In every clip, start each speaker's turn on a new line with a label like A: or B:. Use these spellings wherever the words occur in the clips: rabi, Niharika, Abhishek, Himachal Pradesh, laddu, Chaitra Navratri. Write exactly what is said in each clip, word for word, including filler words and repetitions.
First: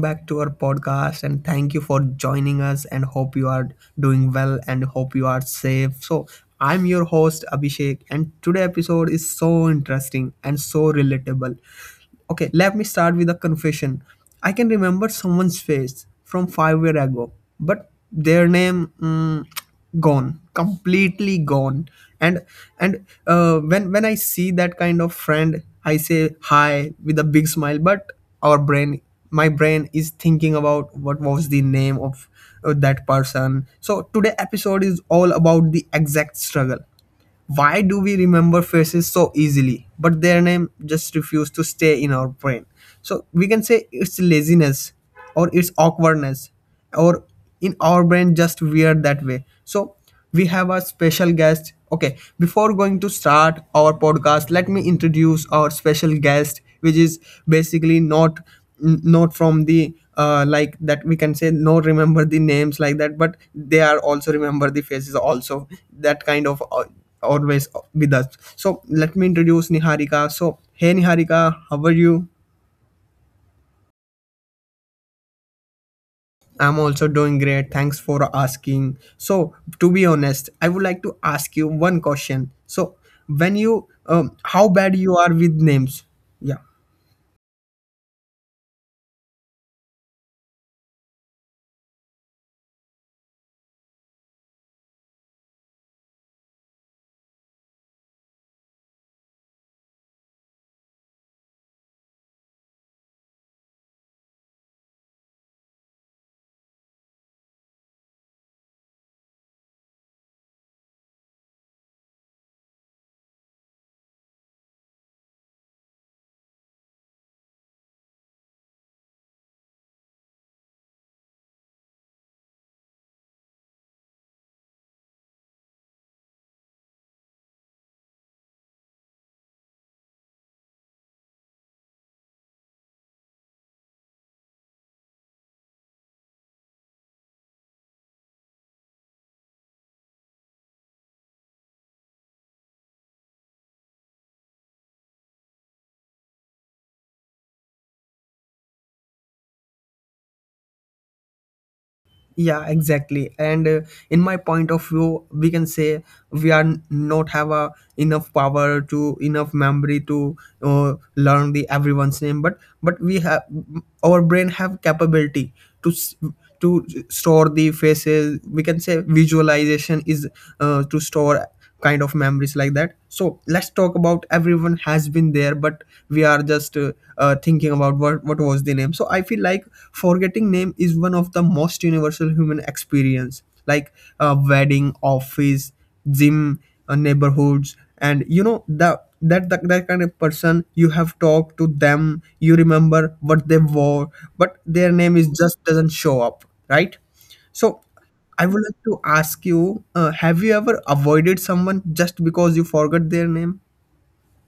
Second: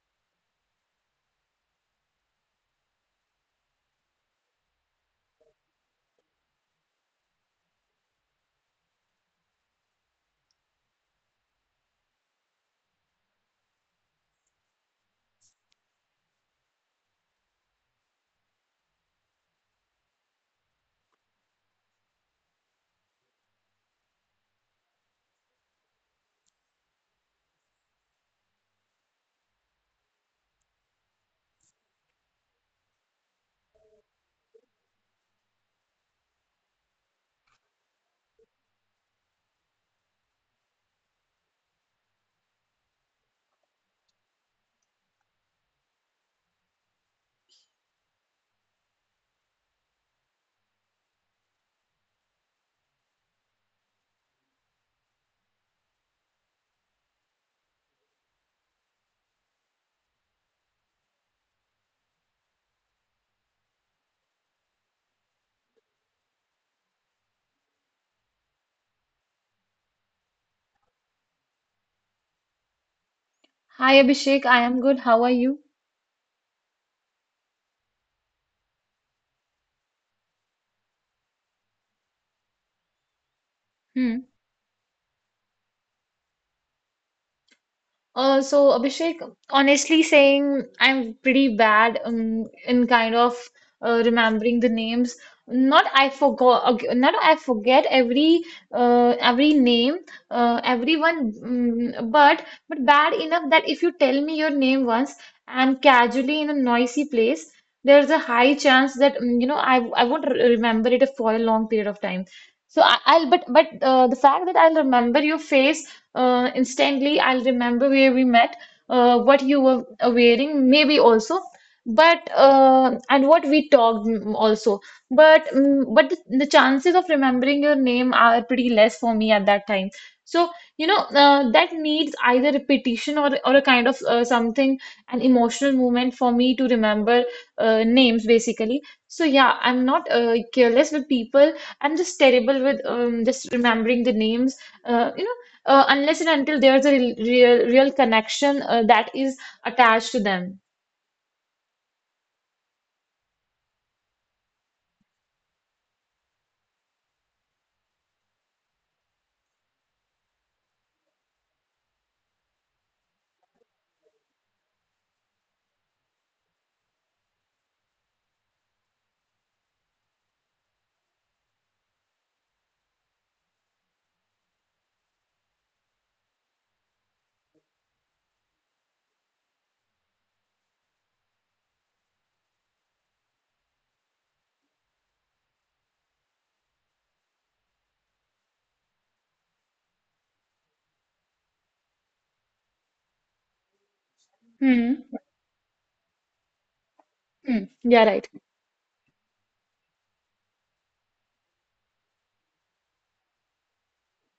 A: back to our podcast, and thank you for joining us. And hope you are doing well, and hope you are safe. So, I'm your host Abhishek, and today episode is so interesting and so relatable. Okay, let me start with a confession. I can remember someone's face from five year ago, but their name mm, gone, completely gone. And and uh, when when I see that kind of friend, I say hi with a big smile. But our brain my brain is thinking about what was the name of uh, that person. So today episode is all about the exact struggle. Why do we remember faces so easily, but their name just refuse to stay in our brain? So we can say it's laziness, or it's awkwardness, or in our brain just weird that way. So we have a special guest. Okay, before going to start our podcast, let me introduce our special guest, which is basically not n- not from the uh, like that, we can say, no remember the names like that, but they are also remember the faces also, that kind of uh, always with us. So let me introduce Niharika. So hey, Niharika, how are you?
B: Hi Abhishek, I am good. How are you?
A: I'm also doing great, thanks for asking. So to be honest, I would like to ask you one question. So when you
B: Hmm.
A: um, how bad you are with names? Yeah,
B: Uh, so Abhishek, honestly saying, I'm pretty bad um, in kind of uh, remembering the names. Not I forgot, not I forget every uh, every name, uh, everyone, mm, but but bad enough that if you tell me your name once and casually in a noisy place, there's a high chance that mm, you know I I won't re- remember it for a long period of time. So I, I'll but but uh, the fact that I'll remember your face uh, instantly, I'll remember where we met, uh, what you were wearing, maybe also, but uh, and what we talked mm, also. But mm, but the, the chances of remembering your name are pretty less for me at that time. So you know uh, that needs either repetition or or a kind of uh, something, an emotional moment for me to remember uh, names basically. So yeah, I'm not uh, careless with people. I'm just terrible with um, just remembering the names. Uh, you know uh, unless and until there's a real real connection uh, that is attached to them.
A: yeah, exactly. And uh, in my point of view, we can say we are n- not have a enough power to enough memory to uh, learn the everyone's name. But but we have our brain have capability to s- to store the faces. We can say visualization is uh, to store kind of memories, like that. So let's talk about, everyone has been there, but we are just uh, uh, thinking about what what was the name. So I feel like forgetting name is one of the most universal human experience, like uh, wedding, office, gym, uh, neighborhoods. And you know, the that, that that kind of person you have talked to them, you remember what they wore, but their
B: Hmm.
A: name is just doesn't show up, right?
B: Hmm.
A: So
B: Yeah, right.
A: I would like to ask you, uh, have you ever avoided someone just because you forgot their name?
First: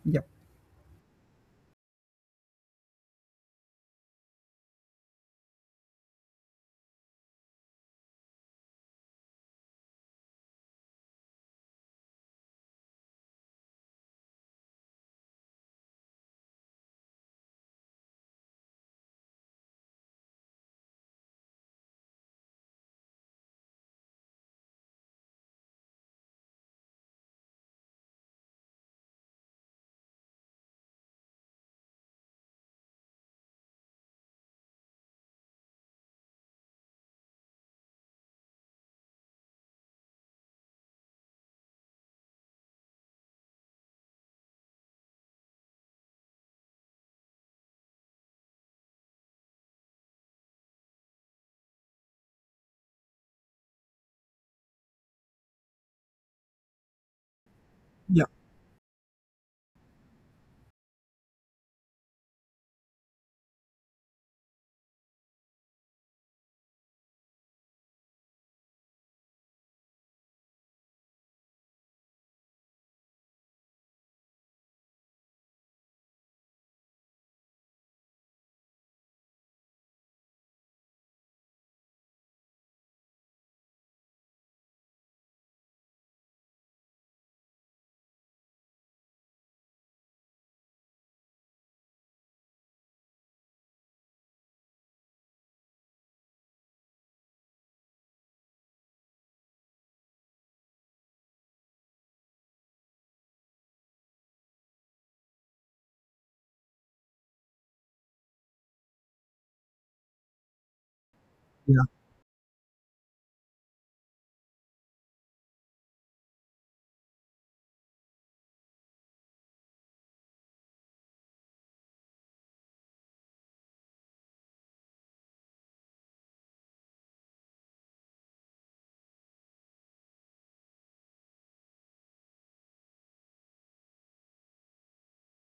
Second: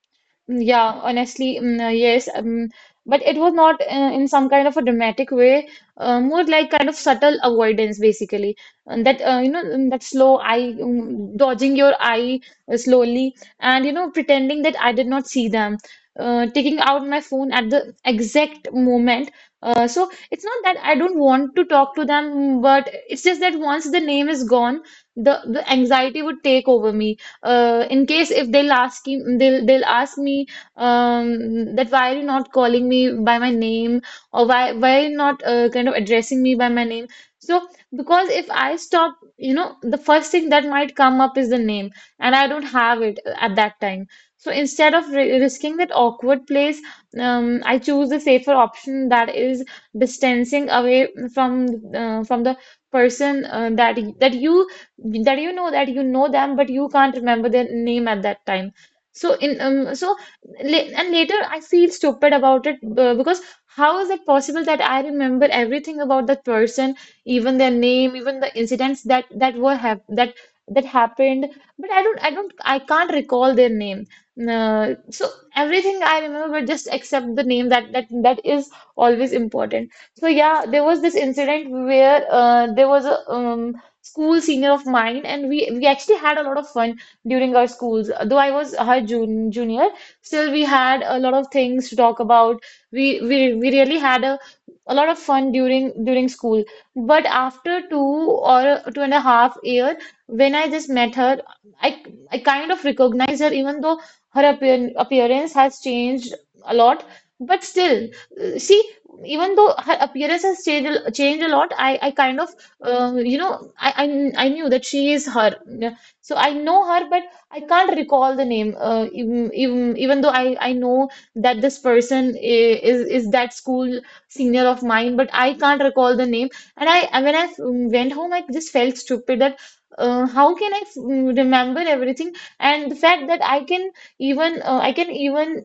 A: Yeah,
B: Yeah, honestly, mm, uh, yes, um, but it was not uh, in some kind of a dramatic way, uh, more like kind of subtle avoidance, basically. And that uh, you know mm, that slow eye, um, dodging your eye uh, slowly, and you know pretending that I did not see them, uh, taking out my phone at the exact moment. Uh, so it's not that I don't want to talk to them, but it's just that once the name is gone, the the anxiety would take over me uh, in case if they'll ask him, they'll they'll ask me um, that why are you not calling me by my name, or why why are you not uh, kind of addressing me by my name? So because if I stop, you know, the first thing that might come up is the name, and I don't have it uh, at that time. So instead of ri risking that awkward place, um, I choose the safer option, that is distancing away from uh, from the person uh, that that you that you know that you know them, but you can't remember their name at
A: yeah,
B: that time. So in um, so la- and later I feel stupid about it uh, because how is it possible that I remember everything about that person, even their name, even the incidents that that were hap that that happened, but I don't I don't I can't recall their name. Uh, so everything I remember, just except the name, that that that is always important. So yeah, there was this incident where uh, there was a um, school senior of mine, and we we actually had a lot of fun during our schools. Though I was her jun junior, still we had a lot of things to talk about. We we we really had a a lot of fun during during school. But after two or two and a half year, when I just met her, I I kind of recognized her, even though her appear, appearance has changed a lot. But still, uh, see, even though her appearance has changed a- changed a lot,
A: yeah,
B: I I kind of uh, you know, I, I I knew that she is her. Yeah. So I know her, but I can't recall the name. Uh, even, even even though I I know that this person i- is is that school senior of mine, but I can't recall the name. And I and when I f- went home, I just felt stupid that uh, how can I f- remember everything? And the fact that I can even uh, I can even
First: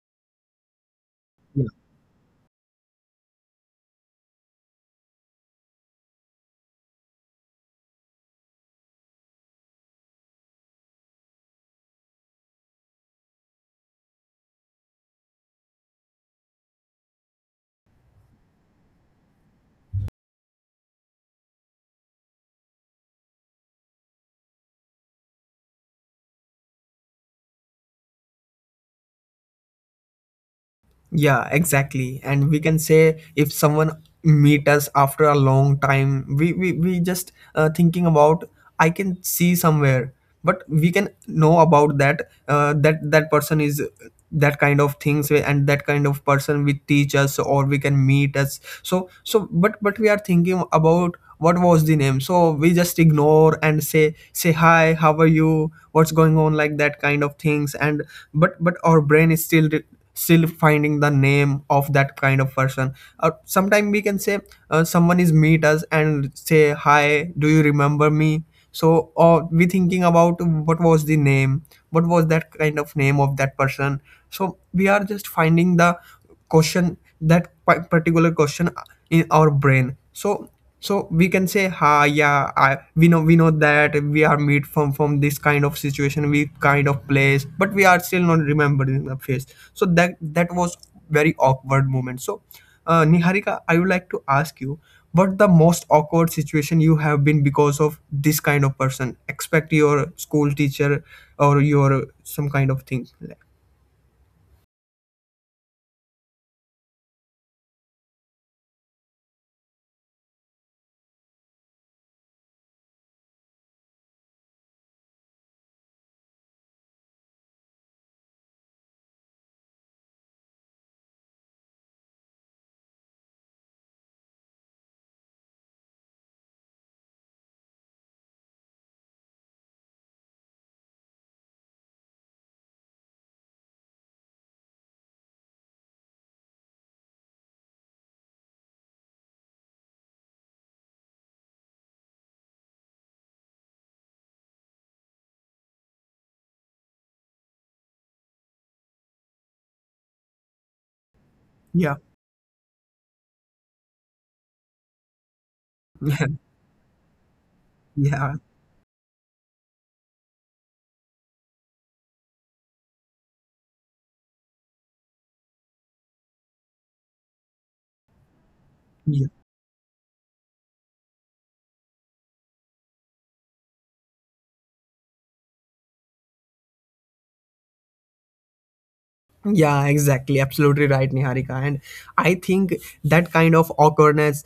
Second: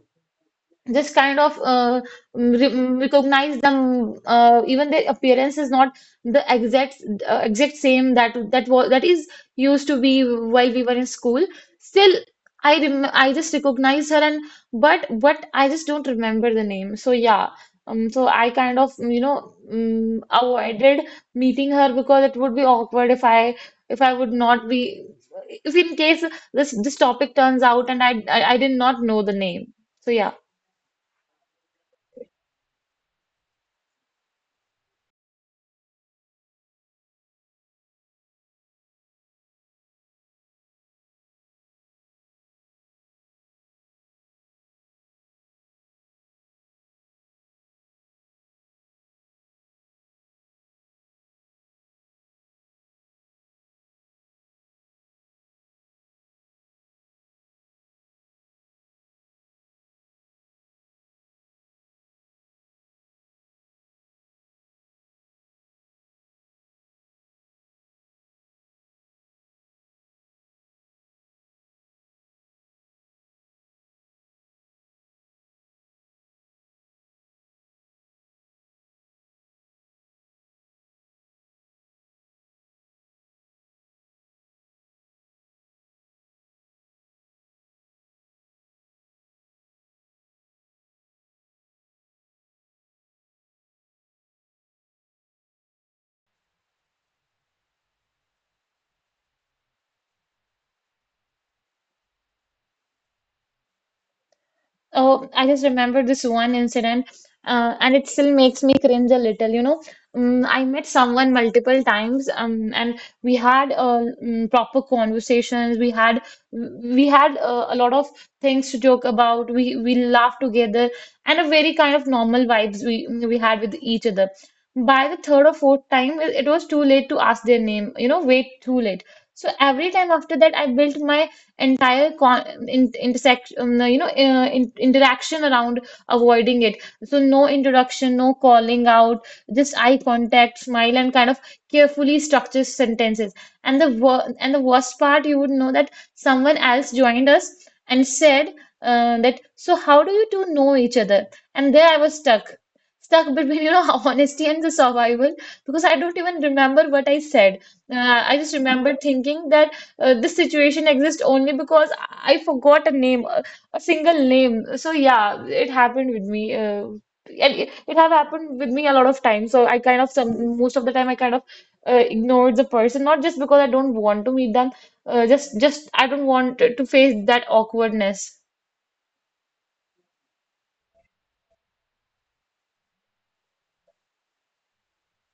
B: just kind of
A: yeah.
B: uh, re recognize them, uh, even their appearance is not the exact uh, exact same that that was that is used to be while we were in school. Still, I rem I just recognize her, and but but I just don't remember the name. So yeah, um so I kind of you know um, avoided meeting her, because it would be awkward if I if I would not be, if in case this this topic turns out and I I, I did not know the name. So yeah.
A: Yeah, exactly. And we can say if someone meet us after a long time, we we, we just uh, thinking about, I can see somewhere, but we can know about that, uh, that that person is that kind of things, and that kind of person we teach us or we can meet us. So so but but we are thinking about what was the name. So we just ignore and say say hi, how are you? What's going on? Like that kind of things. And but but our brain is still still finding the name of that kind of person. Or sometime we can say uh, someone is meet us and say hi, do you remember me? So, or we thinking about what was the name, what was that kind of name of that person. So we are just finding the question, that pa- particular question in our brain. So so we can say, ha, yeah, I, we know we know that we are made from from this kind of situation, we kind of place, but we are still not remembering the face. So that that was very awkward moment. So uh, Niharika, I would like to ask you, what the most awkward situation you have been because of this kind of person, expect your school teacher or your some kind of thing?
B: Oh, I just remember this one incident, uh, and it still makes me cringe a little. You know, um, I met someone multiple times, um, and we had uh, mm, proper conversations. We had we had uh, a lot of things to joke about. We we laughed together, and a very kind of normal vibes we we had with each other. By the third or fourth time, it it was too late to ask their name. You know, way too late. So every time after that, I built my entire con- in- intersect um, no, you know uh, in- interaction around avoiding it. So no introduction, no calling out, just eye contact, smile, and kind of carefully structure sentences. And the wor- and the worst part, you would know that someone else joined us and said uh, that, so how do you two know each other. And there i was stuck
A: Yeah.
B: stuck between you know honesty and the survival, because i don't even remember what i said. Uh, i just remember
A: Yeah,
B: thinking that uh, this situation exists only because I forgot a name, a, a single name. So yeah, it happened with me. Uh, and it, it have happened with me a lot of times. So I kind of
A: yeah.
B: some most of the time I kind of uh, ignored the person, not just because I don't want to meet them, uh, just just I don't want to face that awkwardness.
A: Yeah, exactly. Absolutely right, Niharika. And I think that kind of awkwardness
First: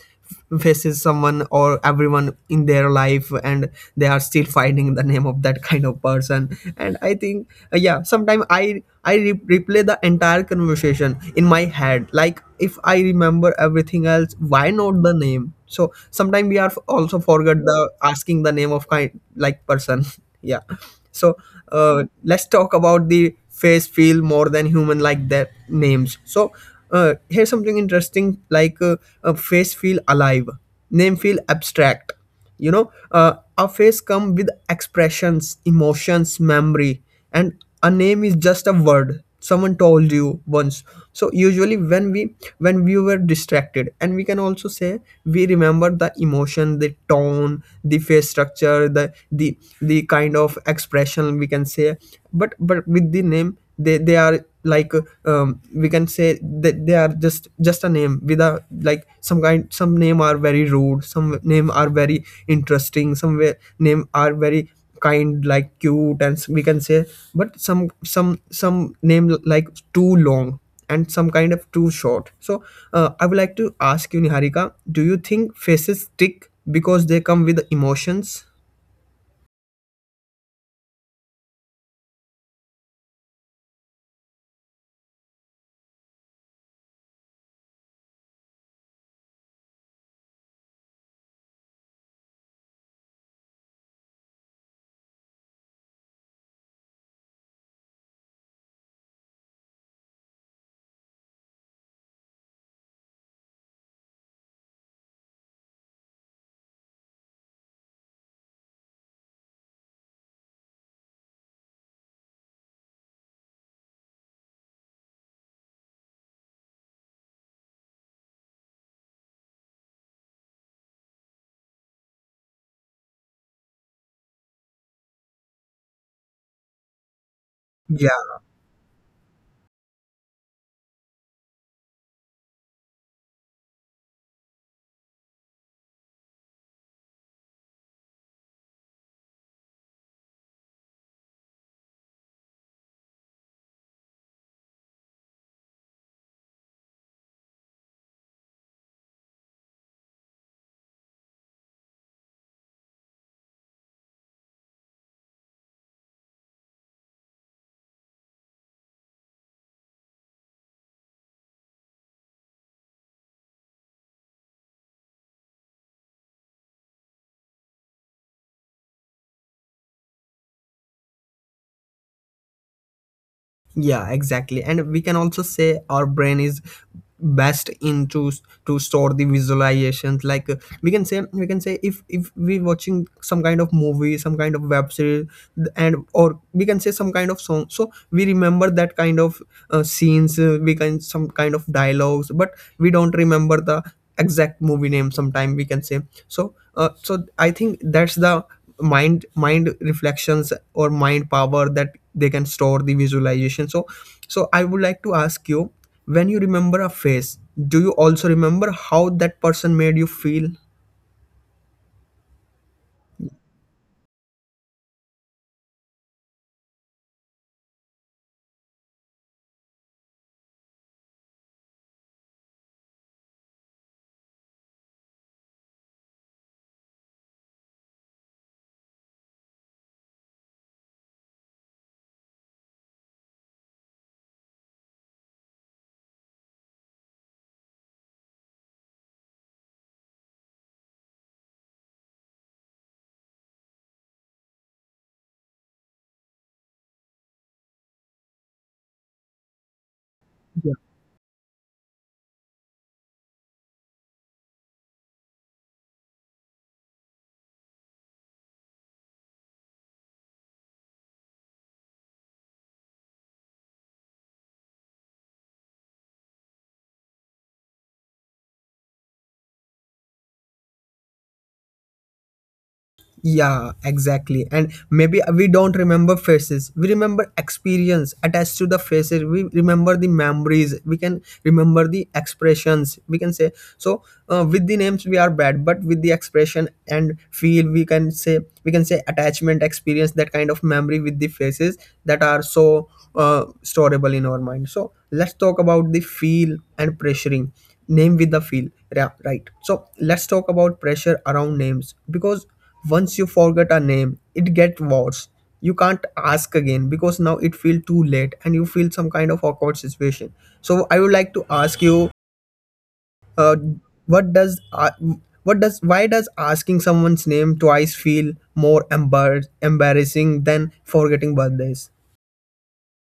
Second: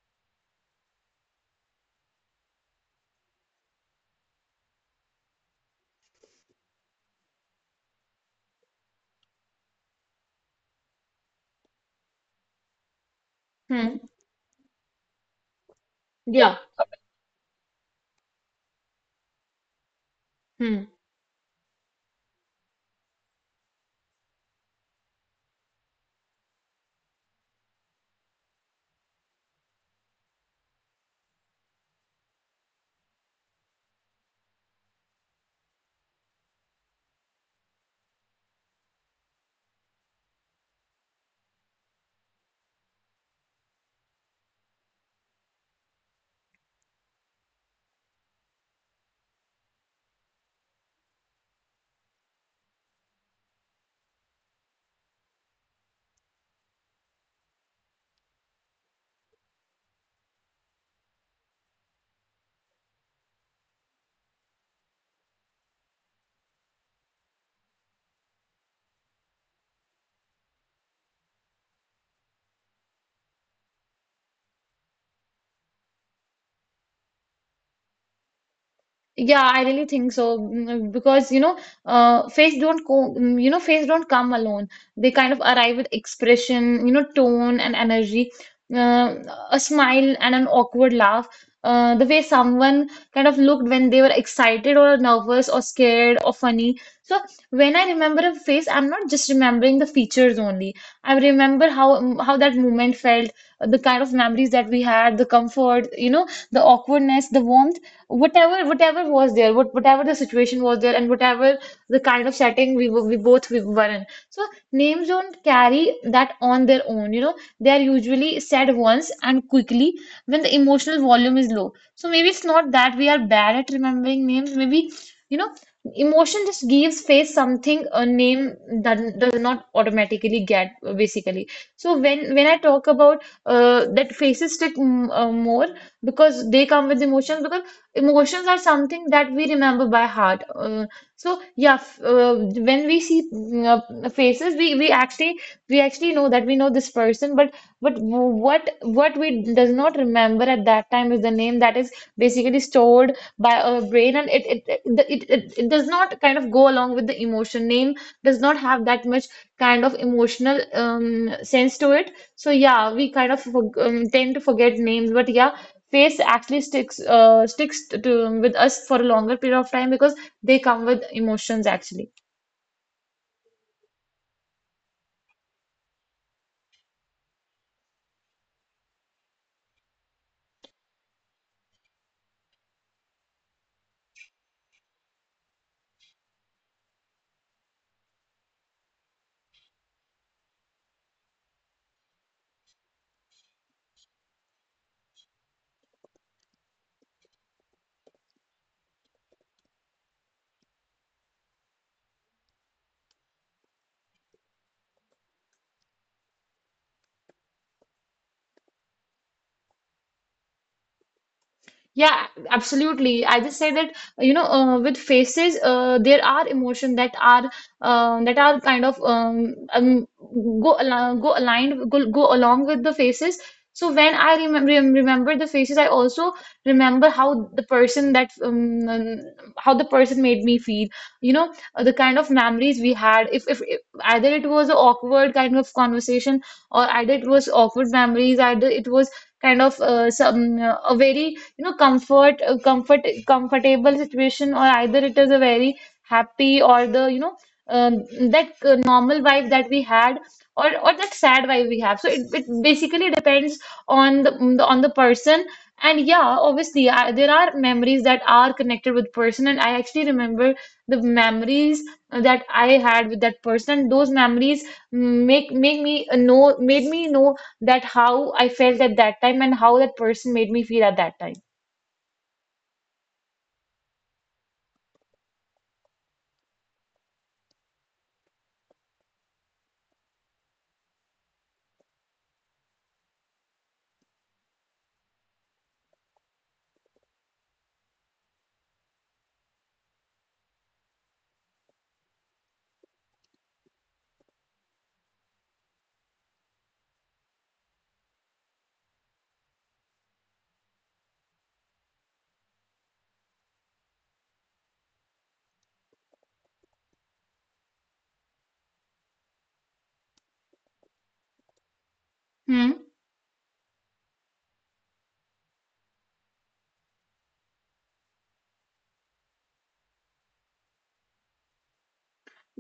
A: f- faces someone or everyone in their life, and they are still finding the name of that kind of person. And I think, uh, yeah, sometimes I I re- replay the entire conversation in my head. Like if I remember everything
B: Hmm.
A: else, why not the name? So sometimes we are f-
B: Yeah.
A: also forget the asking the name of kind like person. Yeah.
B: Hmm.
A: So uh, let's talk about the face feel more than human like their names. So uh, here's something interesting, like uh, a face feel alive, name feel abstract. You know uh, a face come with expressions, emotions, memory, and a name is just a word someone told you once. So usually when we when we were distracted, and we can also say we remember the emotion, the tone, the face structure, the the the kind of expression, we can say. But but with the name, they they are like, um, we can say that they are just just a name with a, like, some kind. Some name are very rude, some name are very interesting, some way, name are very kind like cute, and s- we can say. But some some some name like too long, and some kind of too short. So uh, I would like to ask you, Niharika, do you think faces stick because they come with emotions?
B: Yeah, I really think so, mm, uh, because you know, uh, face don't co mm, you know, face don't come alone. They kind of arrive with expression, you know, tone and energy, uh, a smile and an awkward laugh. Uh, the way someone kind of looked when they were excited or nervous or scared or funny. So when I remember a face, I'm not just remembering the features only. I remember how mm, how that moment felt, uh, the kind of memories that we had, the comfort, you know, the awkwardness, the warmth, whatever whatever was there what, whatever the situation was there, and whatever the kind of setting we were we both we were in. So names don't carry that on their own. You know they are usually said once and quickly, when the emotional volume is low. So maybe it's not that we are bad at remembering names. Maybe you know emotion just gives face something,
A: Yeah.
B: a name that does not automatically get, basically. So when when i talk about uh, that faces stick, mm, uh, more because they come with emotions. Because emotions are something that we remember by heart. Uh, so yeah, f- uh, when we see mm, uh, faces, we we actually we actually know that we know this person, but but w- what what we does not remember at that time is the name that is basically stored by our brain, and it it it it, it, it does not kind of go along with the emotion. Name does not have that much kind of emotional um, sense to it. So yeah, we kind of forg- um, tend to forget names, but yeah, face actually sticks uh, sticks to, with us for a longer period of time, because they come with emotions actually.
A: Yeah, exactly. And we can also say our brain is best into s- to store the visualizations, like uh, we can say we can say if if we watching some kind of movie, some kind of web series, th- and or we can say some kind of song. So we remember that kind of uh, scenes, uh, we can some kind of dialogues, but we don't remember the exact movie name sometime, we can say. So uh, so I think that's the mind mind reflections or mind power that they can store the visualization. So so I would like to ask you, when you remember a face, do you also remember how that person made you feel?
B: Yeah, absolutely. I just say that, you know, uh, with faces, uh, there are emotion that are um that are kind of um, um go al go aligned go, go along with the faces. So when I remember remember the faces, I also remember how the person that um, um, how the person made me feel. You know, uh, the kind of memories we had. If, if if either it was an awkward kind of conversation, or either it was awkward memories, either it was kind of uh, some uh, a very you know comfort uh, comfort comfortable situation, or either it is a very happy, or the you know um, that uh, normal vibe that we had, or or that sad vibe we have. So it, it basically depends on the on the person. And yeah, obviously I, there are memories that are connected with person, and I actually remember the memories that I had with that person. Those memories make make me know made me know that how I felt at that time, and how that person made me feel at that time.
A: Yeah, exactly. And maybe we don't remember faces. We remember experience attached to the faces. We remember the memories. We can remember the expressions. We can say. So uh, with the names we are bad, but with the expression and feel, we can say we can say attachment, experience, that kind of memory with the faces that are so uh, storable in our mind. So let's talk about the feel and pressuring name with the feel. Yeah, right. So let's talk about pressure around names, because once you forget a name, it get worse. You can't ask again because now it feel too late, and you feel some kind of awkward situation. So I would like to ask you,
B: Hmm.
A: uh, what does uh, what does why does asking someone's name twice feel more embar- embarrassing than forgetting birthdays?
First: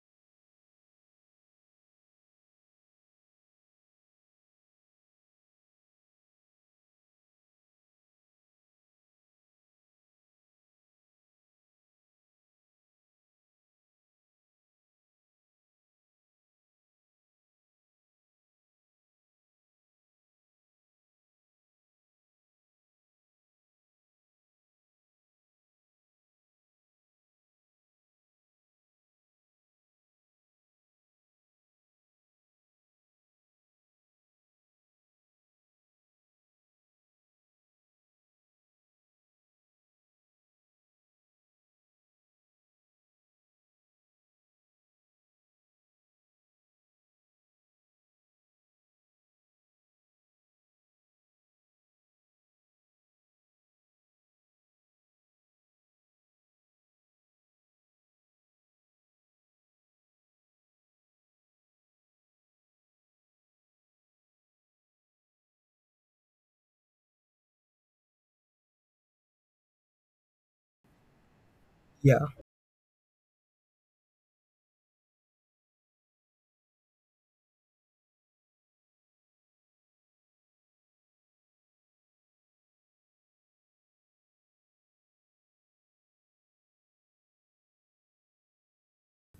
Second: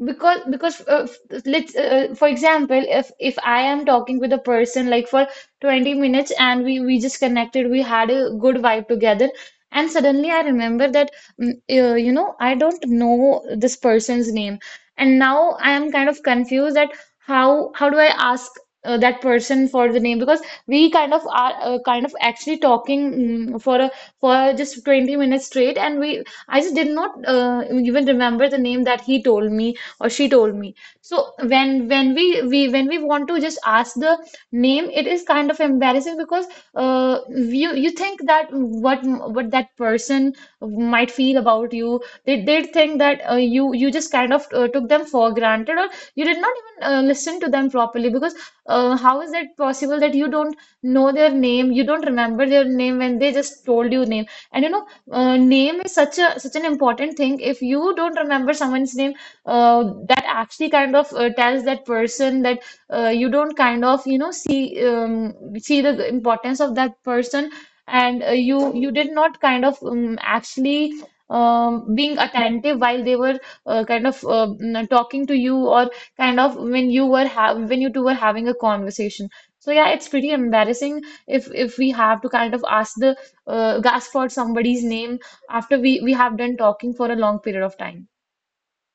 B: because because uh, f- let's uh, uh, For example, if if I am talking with a person like for 20 minutes and we we just connected, we had a good vibe together, and suddenly I remember that mm, uh, you know I don't know this person's name, and now I am kind of confused that how how do I ask uh, that person for the name, because we kind of are uh, kind of actually talking mm, for a, for just 20 minutes straight, and we I just did not uh, even remember the name that he told me or she told me. So when when we we when we want to just ask the name, it is kind of embarrassing because uh, you you think that what what that person might feel about you. They they think that uh, you you just kind of uh, took them for granted, or you did not even uh, listen to them properly, because uh, how is that possible that you don't know their name, you don't remember their name when they just told you name. And you know, uh, Name is such a such an important thing. If you don't remember someone's name, uh, that actually kind of uh, tells that person that uh, you don't kind of you know see um, see the importance of that person, and uh, you you did not kind of um, actually
A: Yeah.
B: um, being attentive while they were uh, kind of uh, n- talking to you, or kind of when you were ha when you two were having a conversation. So yeah, it's pretty embarrassing if if we have to kind of ask the uh, gasp for somebody's name after we we have done talking for a long period of time.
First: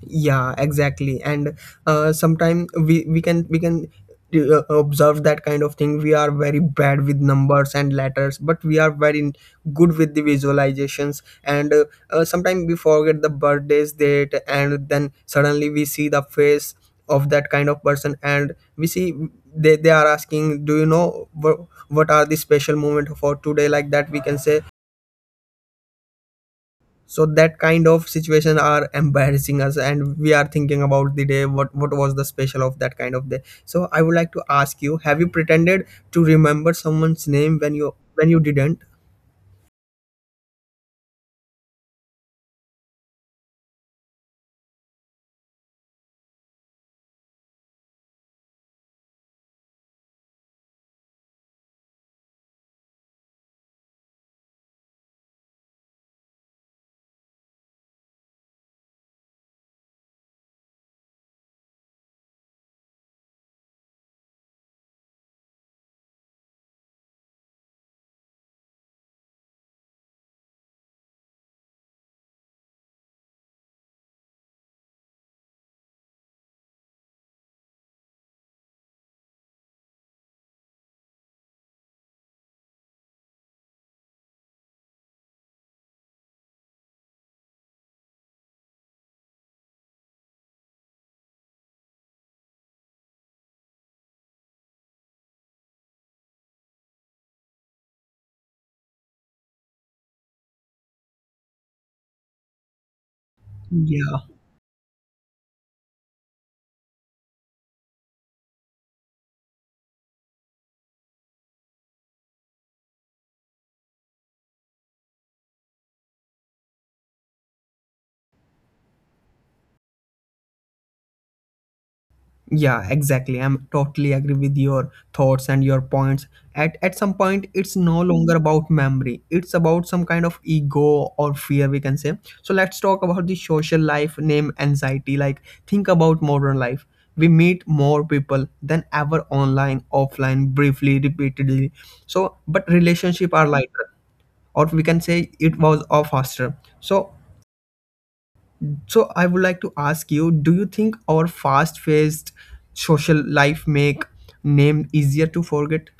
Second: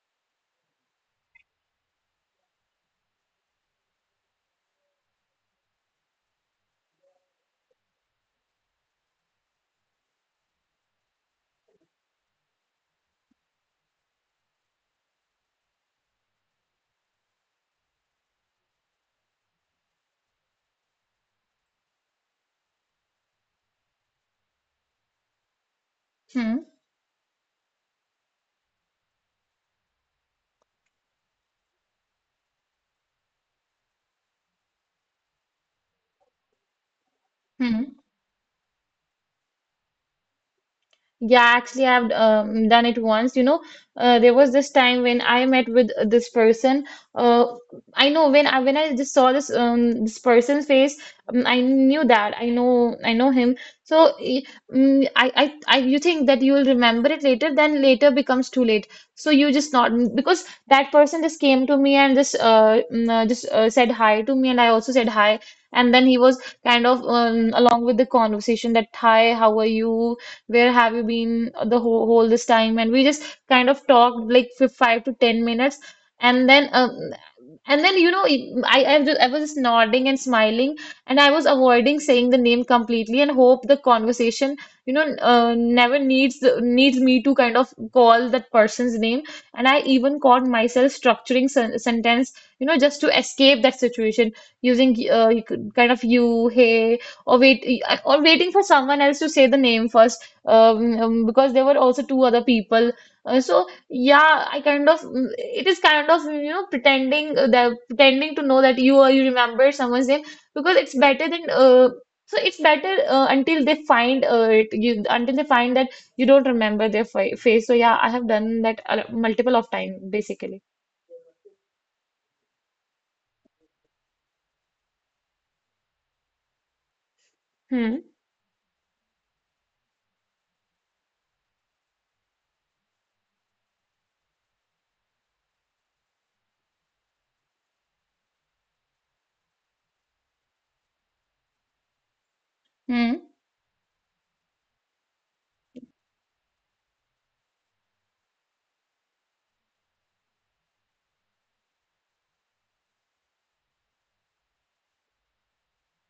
A: Yeah, exactly. And uh, sometimes we we can we can uh, observe that kind of thing. We are very bad with numbers and letters, but we are very good with the visualizations. And uh, uh, sometimes we forget the birthday's date, and then suddenly we see the face of that kind of person, and we see they, they are asking, do you know wh- what are the special moment for today, like that, we can say.
B: 嗯
A: So that kind of situation are embarrassing us, and we are thinking about the day, what what was the special of that kind of day. So I would like to ask you, have you pretended to remember
B: 嗯。
A: someone's name when you when you didn't?
B: Yeah, actually, I've um, done it once. You know, uh, there was this time when I met with this person. Uh, I know when I when I just saw this um this person's face, um, I knew that I know I know him. So y- mm, I, I I You think that you'll remember it later, then later becomes too late. So you just not, because that person just came to me and just uh mm, uh, just uh, said hi to me, and I also said hi, and then he was kind of um, along with the conversation that hi, how are you? Where have you been the whole, whole this time? And we just kind of talked like for five to ten minutes, and then um, and then you know I I, was- I was just nodding and smiling, and I was avoiding saying the name completely and hope the conversation you know uh, never needs needs me to kind of call that person's name. And I even caught myself structuring sen sentence, you know, just to escape that situation using uh, you could- kind of, you, hey, or wait, or waiting for someone else to say the name first, um, um, because there were also two other people. Uh, so yeah, I kind of mm, it is kind of, you know, pretending uh, that pretending to know that you are you remember someone's name, because it's better than uh, so it's better uh, until they find uh, it you until they find that you don't remember their fa face. So yeah, I have done that a lo- multiple of time basically.
A: Yeah, exactly. I'm totally agree with your thoughts and your points. At at some point, it's
B: Hmm.
A: no longer about memory. It's about some kind of ego or fear, we can say. So let's talk about the social life name anxiety. Like think about modern life. We meet more people than ever, online, offline, briefly, repeatedly. So, but
B: Hmm.
A: relationship are lighter, or we can say it was, or faster. So so I would like to ask you, do you think our fast-paced social life make name easier to forget?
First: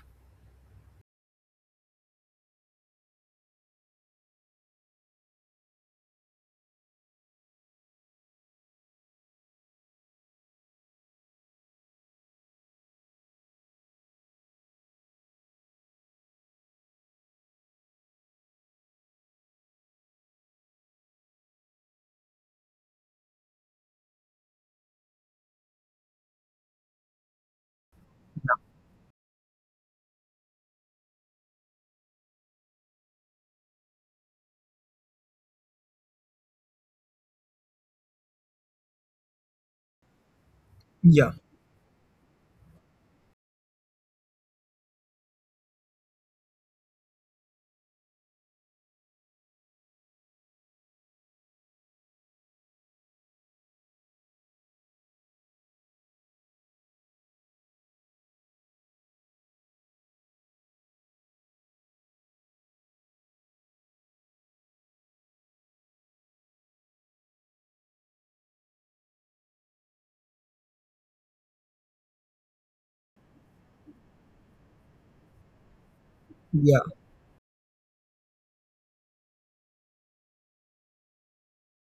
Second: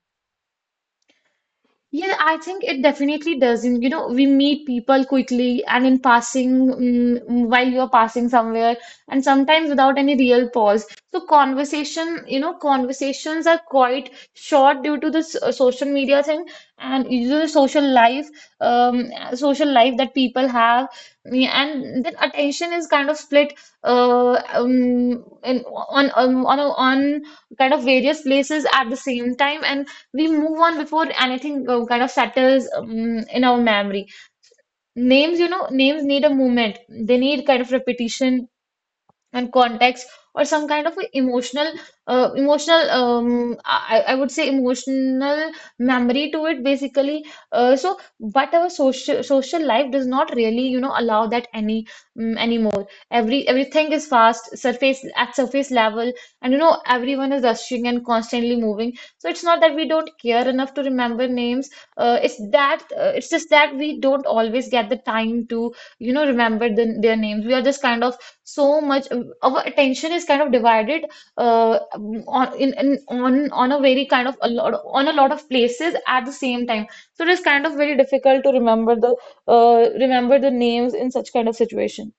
B: Yeah, I think it definitely does. And you know, we meet people quickly and in passing, mm, while you're passing somewhere, and sometimes without any real pause. So conversation, you know, conversations are quite short due to this uh, social media thing, and you know, the social life, um, social life that people have. Yeah, and then attention is kind of split, uh, um, in on um, on on kind of various places at the same time, and we move on before anything uh, kind of settles um, in our memory. Names, you know, names need a movement. They need kind of repetition and context, or some kind of a
A: Yeah,
B: emotional uh, emotional um, I, I would say emotional memory to it basically. Uh, so but our social social life does not really, you know, allow that any um, anymore. Every everything is fast, surface at surface level, and you know, everyone is rushing and constantly moving. So it's not that we don't care enough to remember names, uh, it's that uh, it's just that we don't always get the time to, you know, remember the, their names. We are just kind of so much, um, our attention is kind of divided uh, on in, in on on a very kind of a lot on a lot of places at the same time.
A: yeah,
B: So it is kind of very difficult to remember the uh, remember the names in such kind of situation.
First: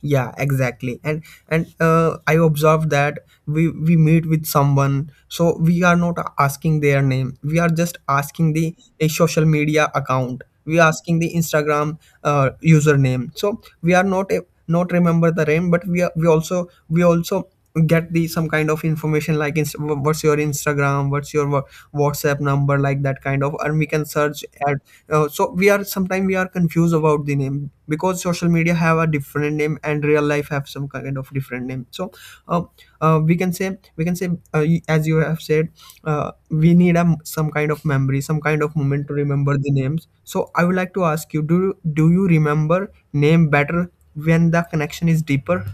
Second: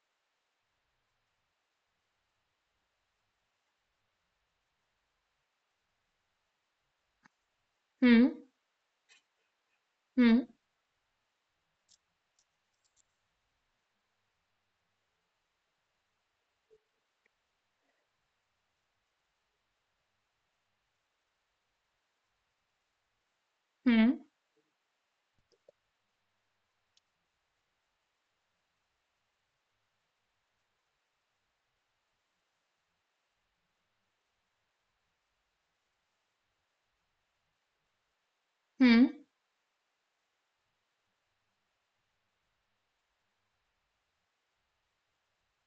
A: yeah, exactly. And and uh, I observed that we we meet with someone, so we are not asking their name. We are just
B: Hmm.
A: asking the a social media account.
B: Hmm.
A: We are asking the Instagram uh, username. So we are not a, not remember the name, but we are, we also we also get the some kind of information, like inst- what's your instagram what's your wha- whatsapp number, like that kind of, and we can
B: Hmm.
A: search at. Uh, so we are sometimes we are confused about the name, because social media have a different name and real life have some kind of different name. So uh, uh, we can say we can say, uh, y- as you have said, uh, we need a, m- some kind of memory, some kind of moment to
B: Hmm.
A: remember the names. So I would like to ask you, do you- do you remember name better when the connection is deeper?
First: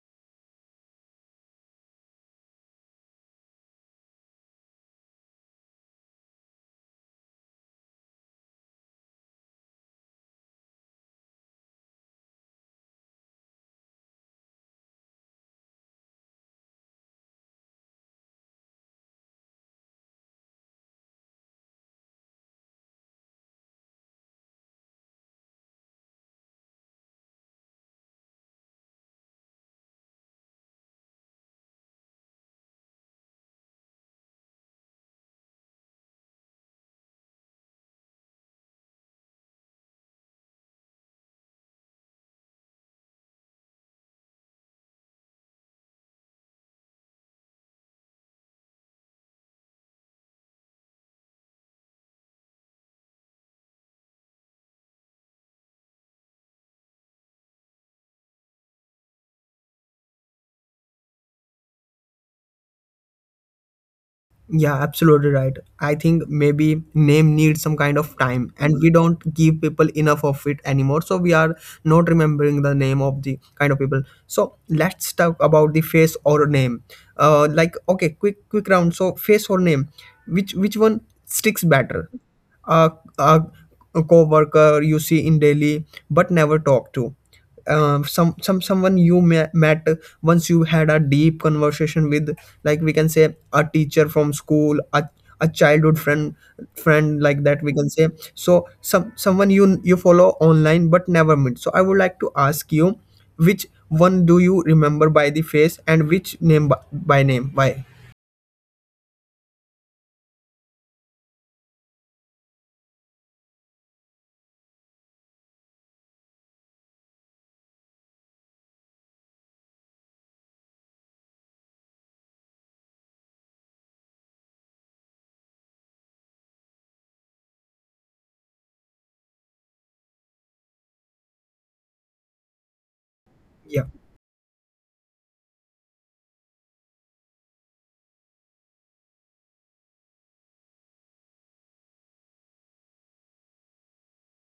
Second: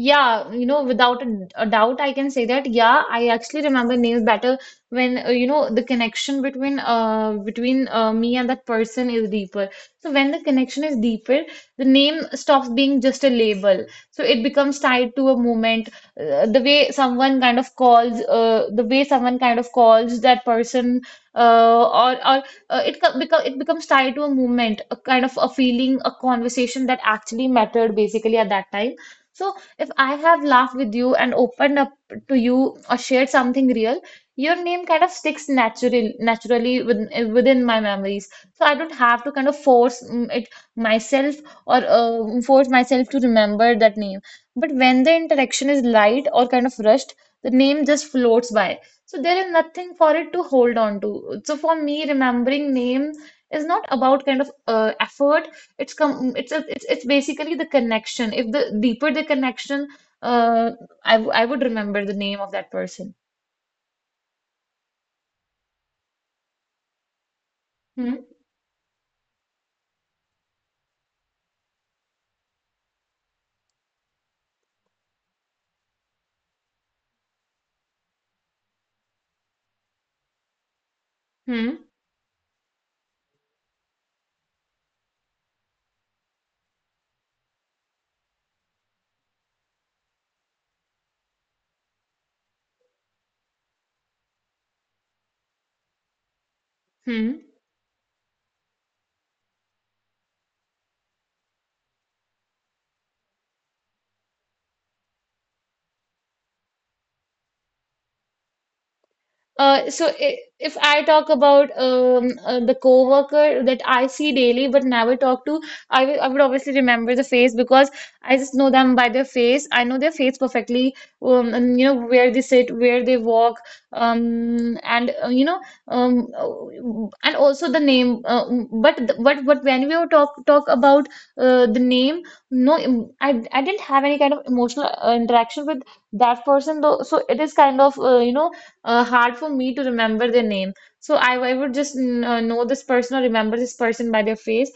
B: Yeah, you know, without a, a doubt, I can say that. Yeah, I actually remember names better when uh, you know the connection between uh between uh, me and that person is deeper. So when the connection is deeper, the name stops being just a label. So it becomes tied to a moment. Uh, the way someone kind of calls, uh, the way someone kind of calls that person, uh, or or uh, it becomes it becomes tied to a moment, a kind of a feeling, a conversation that actually mattered basically at that time. So if I have laughed with you and opened up to you, or shared something real, your name kind of sticks natural, naturally within, within my memories. So I don't have to kind of force mm, it myself, or uh, force myself to remember that name. But when the interaction is light or kind of rushed, the name just floats by. So there is nothing for it to hold on to. So for me, remembering name is not about kind of uh, effort. It's com it's a it's, It's basically the connection. If the deeper the connection, uh I, w- I would remember the name of that person.
A: Yeah, absolutely right. I think maybe name needs some kind of
B: Hmm.
A: time, and we don't give people enough of it anymore. So we are not remembering the name of the kind of people. So let's talk about the face or name. Uh, like okay, quick quick round. So face or name, which which one
B: Hmm.
A: sticks better? A a co-worker you see in daily but never talk to, um, some some someone you ma- met once you had a deep conversation with, like we can say a teacher from school, a, a childhood friend friend
B: Hmm.
A: like that we can say. So some someone you you follow online but never meet. So I would like to ask you which one do you remember by the face and which name by by name, why?
B: Uh, so i- if I talk about um, uh, the coworker that I see daily but never talk to, I will, I would obviously remember the face, because I just know them by their face. I know their face perfectly, um, and you know where they sit, where they walk, um, and uh, you know, um, uh, and also the name. Uh, but the, but but when we were talk talk about uh, the name, no, em- I I didn't
A: yeah
B: have any kind of emotional uh, interaction with that person though. So it is kind of, uh, you know, uh, hard for me to remember their name. So I, I would just mm, uh, know this person or remember this person by their face.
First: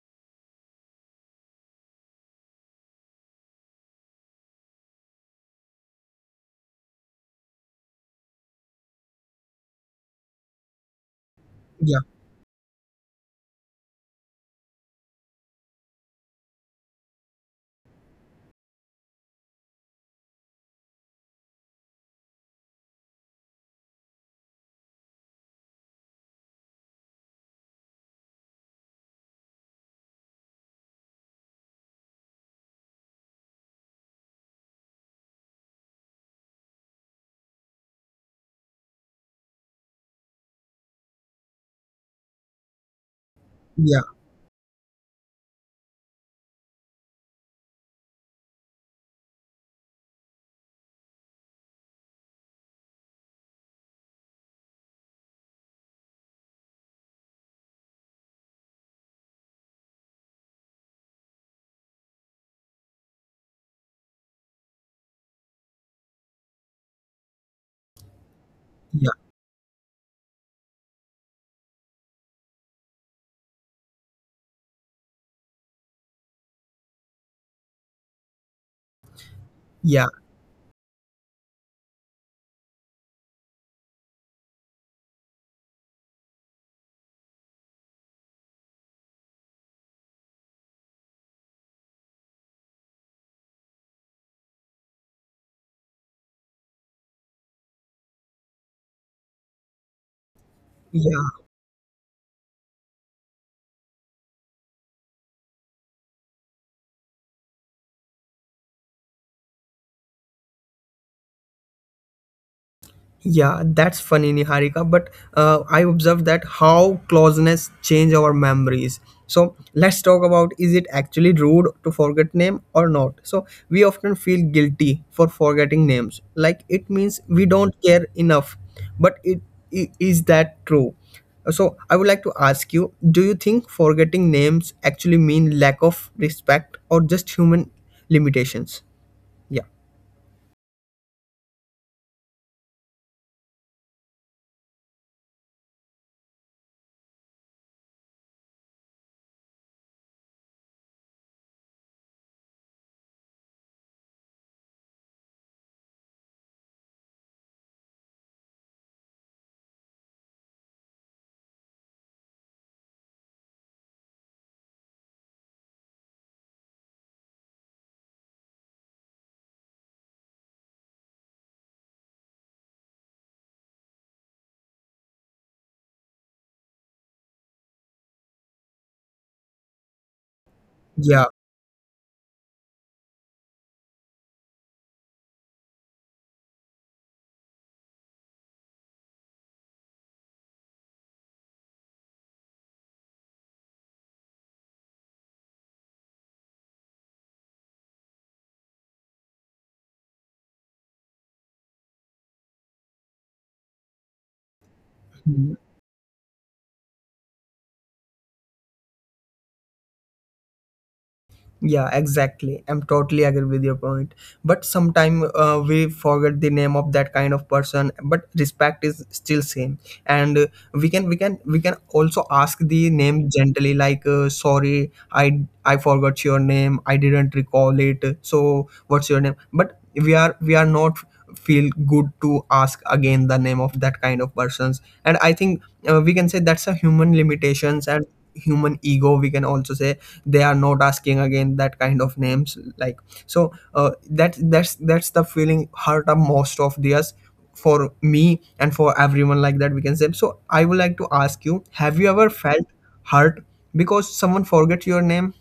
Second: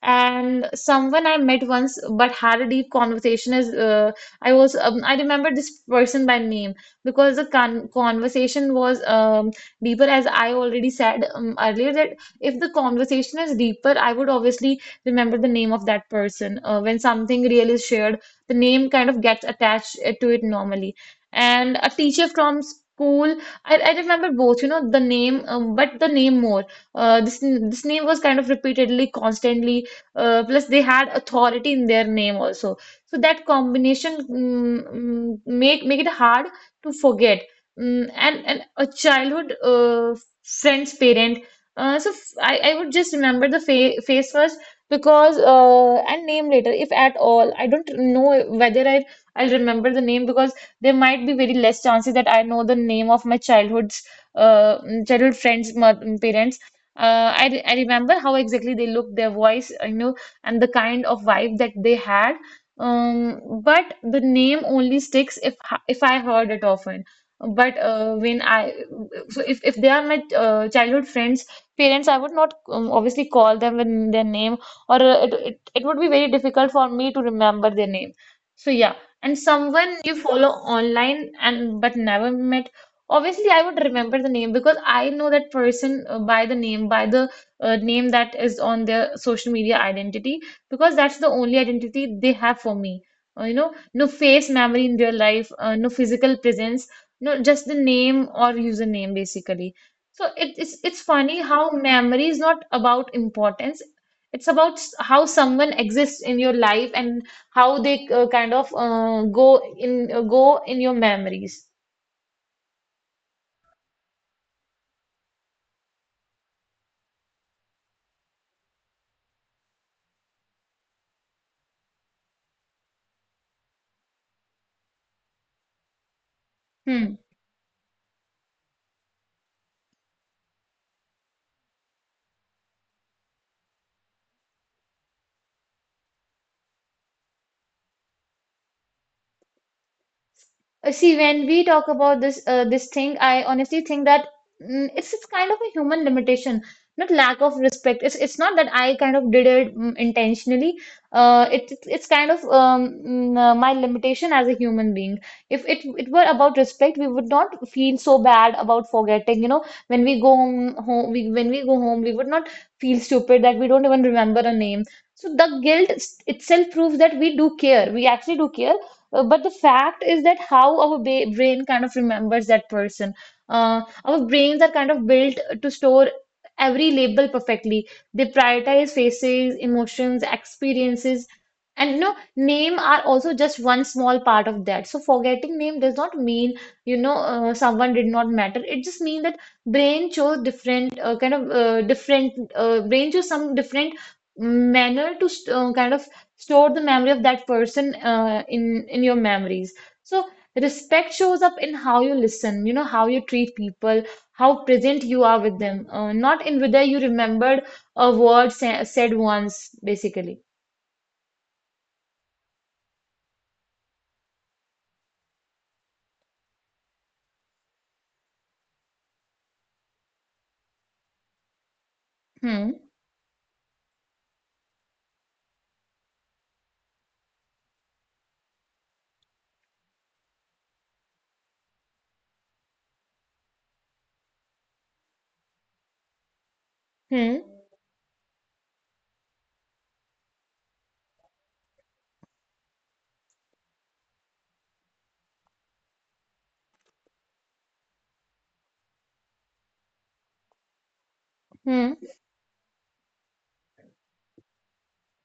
B: And someone I met once but had a deep conversation is uh, I was um, I remember this person by name, because the con conversation was um, deeper, as I already said um, earlier,
A: yeah
B: that if the conversation is deeper I would obviously remember the name of that person. Uh, when something real is shared, the name kind of gets attached uh, to it normally. And a teacher from school, I, I remember both, you know, the name, um, but the name more. Uh, this n- this name was kind of repeatedly, constantly. Uh, plus, they had authority in their name also. So that combination mm, mm, make make it hard to forget. Mm, and and a childhood uh, friend's parent. Uh, so f- I I would just remember the fa
A: yeah
B: face first, because uh, and name later, if at all. I don't know whether I I'll remember the name, because there might be very less chances that I know the name of my childhood's uh, childhood friends' mo- parents. Uh, I, re- I remember how exactly they looked, their voice, you know, and the kind of vibe that they had. Um, but the name only sticks if if I heard it often. But uh, when I
A: yeah
B: So if, if they are my uh, childhood friends, parents, I would not um, obviously call them with their name, or uh, it, it it would be very difficult for me to remember their name. So yeah, and someone you
A: yeah
B: follow online and but never met, obviously I would remember the name, because I know that person uh, by the name by the uh, name that is on their social media identity, because that's the only identity they have for me. Uh, you know, no face memory in real life, uh, no physical presence, no, just the name or username basically. so it, it's it's funny
A: yeah
B: how memory is not about importance. it's about s- how someone exists in your life, and how they uh, kind of uh, go in uh, go in your memories.
A: Yeah, that's funny, Niharika. But uh, I observed that how closeness change our memories. So let's talk about, is it actually rude to forget name or not? So we often feel guilty for forgetting names, like it means
B: Hmm.
A: we don't care enough. But it, i- is that true? So I would like to ask you: do you think forgetting names actually mean lack of respect or just human limitations? Yeah,
B: Uh, See, when we talk about this uh, this thing, I honestly think that mm, it's it's kind of a human limitation, not lack of respect. It's it's not that I kind of did it mm, intentionally. Uh, it it's it's kind of um, mm, uh, my limitation as a human being. If it it were about respect, we would not feel so bad about forgetting. You know, when we go home, home we when we go home, we would not feel stupid that we don't even remember a name. So the guilt s- itself proves that we do care. We actually do care, uh, but the fact is that how our ba brain kind of remembers that person. Uh, our brains are kind of built to store every label perfectly. They prioritize faces, emotions,
A: yeah,
B: experiences, and you know, name are also just one small part of that. So forgetting name does not mean, you know, uh, someone did not matter. It just means that brain chose different uh, kind of uh, different uh, brain chose some different manner to st- uh, kind of store the memory of that person, uh, in in your memories. So respect shows up in how you listen, you know, how you treat people, how present you are with them, uh, not in whether you remembered a word sa- said once, basically.
A: Yeah, exactly. I'm totally agree with your point. But sometime uh, we forget the name of that kind of person. But respect is still same, and uh, we can we can we can also ask the
B: Hmm.
A: name gently, like uh, sorry, I I forgot your name. I didn't recall it. So what's your name? But we are we are not feel good to ask again the name of that kind of persons. And I think uh, we can say that's a human
B: Hmm.
A: limitations and human ego we can also say, they are not asking again that kind of names. Like, so uh, that that's that's the feeling hurt of most of theirs, for me and for everyone like that we can say. So I would like to ask you, have
B: Hmm.
A: you ever felt hurt because someone forgets your name?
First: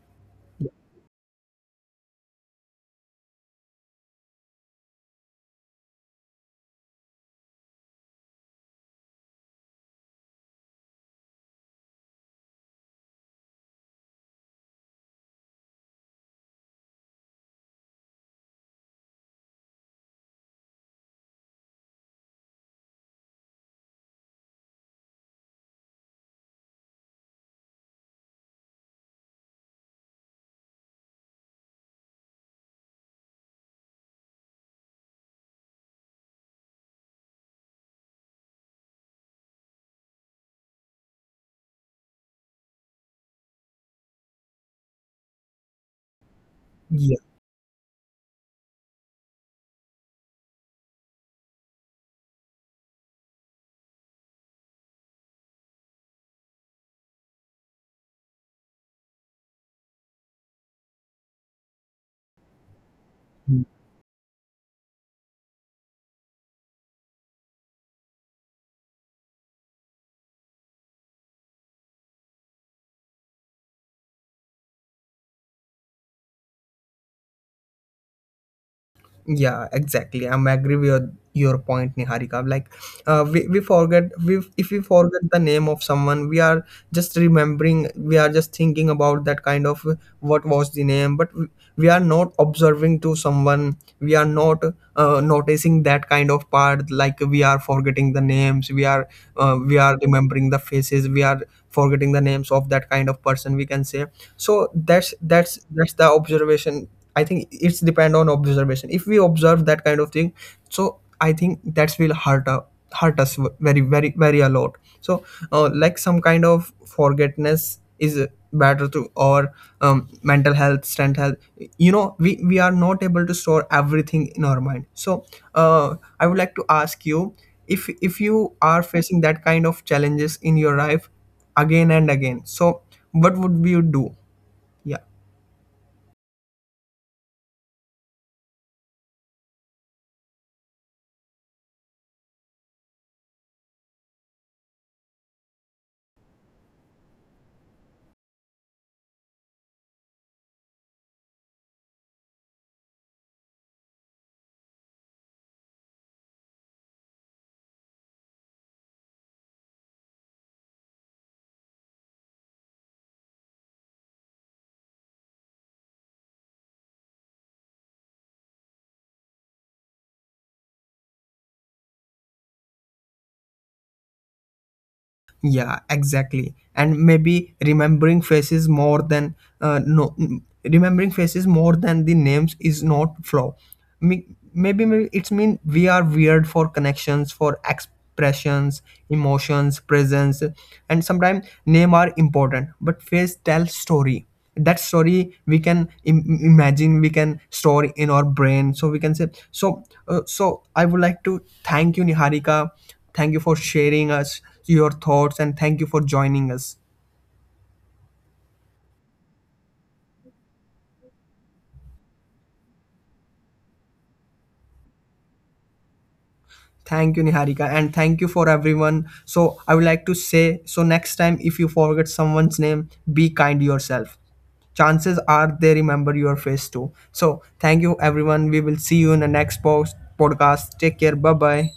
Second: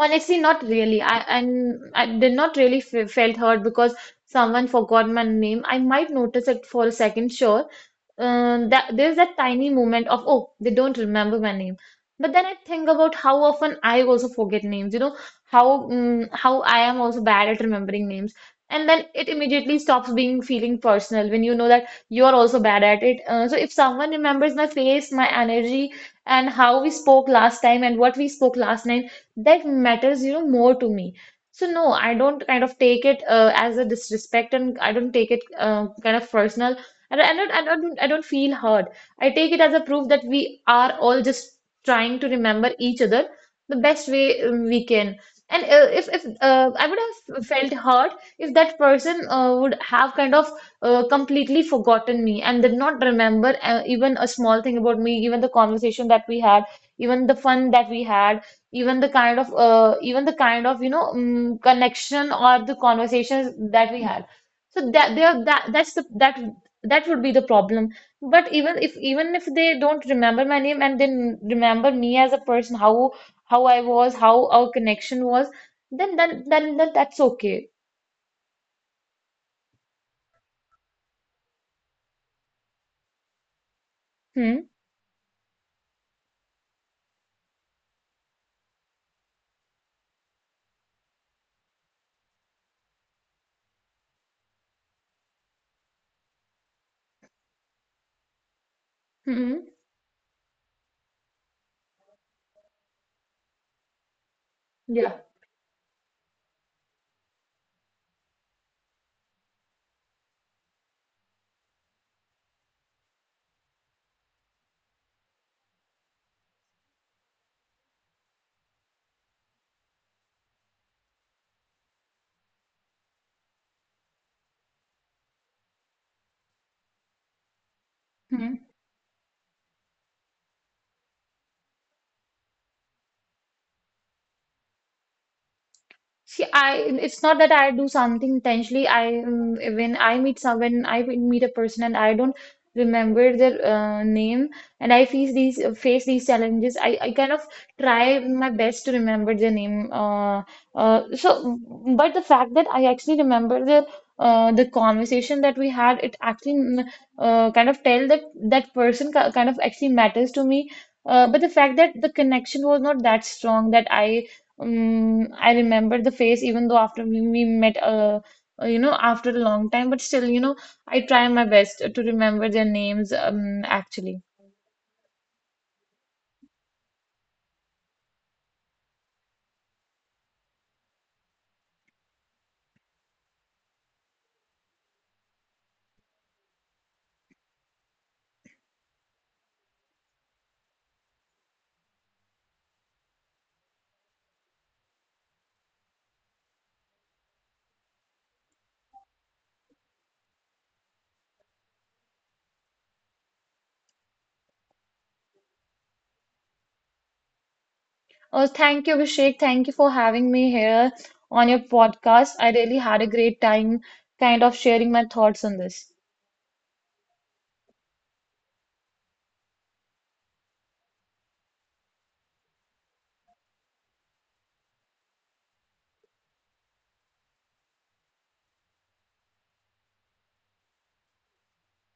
B: Honestly, not really. I and i did not really f- felt hurt because someone forgot my name. I might notice it for a second, sure. Um, that there's that tiny moment of, oh, they don't remember my name. But then I think about how often I also forget names, you know, how mm how I am also bad at remembering names. And then it immediately stops being feeling personal when you know that you are also bad at it. Uh, so if someone remembers my face, my energy, and how we spoke last time and what we spoke last night, that matters, you know, more to me. So no, I don't kind of take it, uh, as a disrespect, and I don't take it uh, kind of personal. And I don't, I don't, I don't feel hurt. I take it as a proof that we are all just trying to remember each other the best way, um, we can. And uh, if, if uh, I would
A: Yeah.
B: have felt hurt if that person uh, would have kind of uh, completely forgotten me and did not remember, uh, even a small thing about me, even the conversation that we had, even the fun that we had, even the kind of uh, even the kind of, you know, um, connection or the conversations that we had. So that there that that's the that that would be the problem. But even if even if they don't remember my name and then remember me as a person, how how I was, how our connection was, then then then, then that's okay.
A: Yeah, exactly. I'm agree with your, your point, Niharika. Like, uh, we, we forget we if
B: Hmm.
A: we forget the name of someone, we are just remembering. We are just thinking about that kind of uh, what was the name, but we we are not observing to someone. We are not uh, noticing that kind of part. Like, we are forgetting the names. We are uh, we
B: Hmm.
A: are remembering the faces. We are forgetting the names of that kind of person we can say. So that's
B: Yeah.
A: that's that's the observation. I think it's depend on observation. If we observe that kind of thing, so I think that's will hurt, uh, hurt us very, very, very a lot. So uh, like some kind of forgetness is better to, or um, mental health, strength health, you know, we we are not able to store everything in our mind. So uh, I would like to ask you, if if you are facing that kind of challenges in your life again and again, so what would you do? Yeah.
B: See, I it's not that I do something intentionally. I um, When I meet some when I meet a person and I don't remember their uh, name, and I face these uh, face these challenges, I, I kind of try my best to remember their name. Uh, uh, so, but the fact that I actually remember the, uh, the conversation that we had, it actually, mm, uh, kind of tell that that person ki- kind of actually matters to me. Uh, but the fact that the connection was not that strong that I um, I remember the face, even though after we we met, uh, uh, you know, after a long time, but still, you know, I try my best to remember their names, um, actually.
A: Yeah, exactly. And maybe remembering faces more than uh, no mm, remembering faces more than the names is not flaw. Me- maybe may- it's mean we are weird for connections, for expressions, emotions, presence. And sometimes name are important, but face tell story. That story we can Im- imagine, we can store in our brain, so we can say. So uh, so I would like to thank you, Niharika. Thank you for sharing us your thoughts, and thank you for joining us.
B: Oh, thank you, Abhishek. Thank you for having me here on your podcast. I really had a great time kind of sharing my thoughts on this.
A: Thank you, Niharika, and thank you for everyone. So I would like to say, so next time if you forget someone's name, be kind yourself. Chances are they remember your face too. So thank you everyone, we will see you in the next post podcast. Take care, bye bye.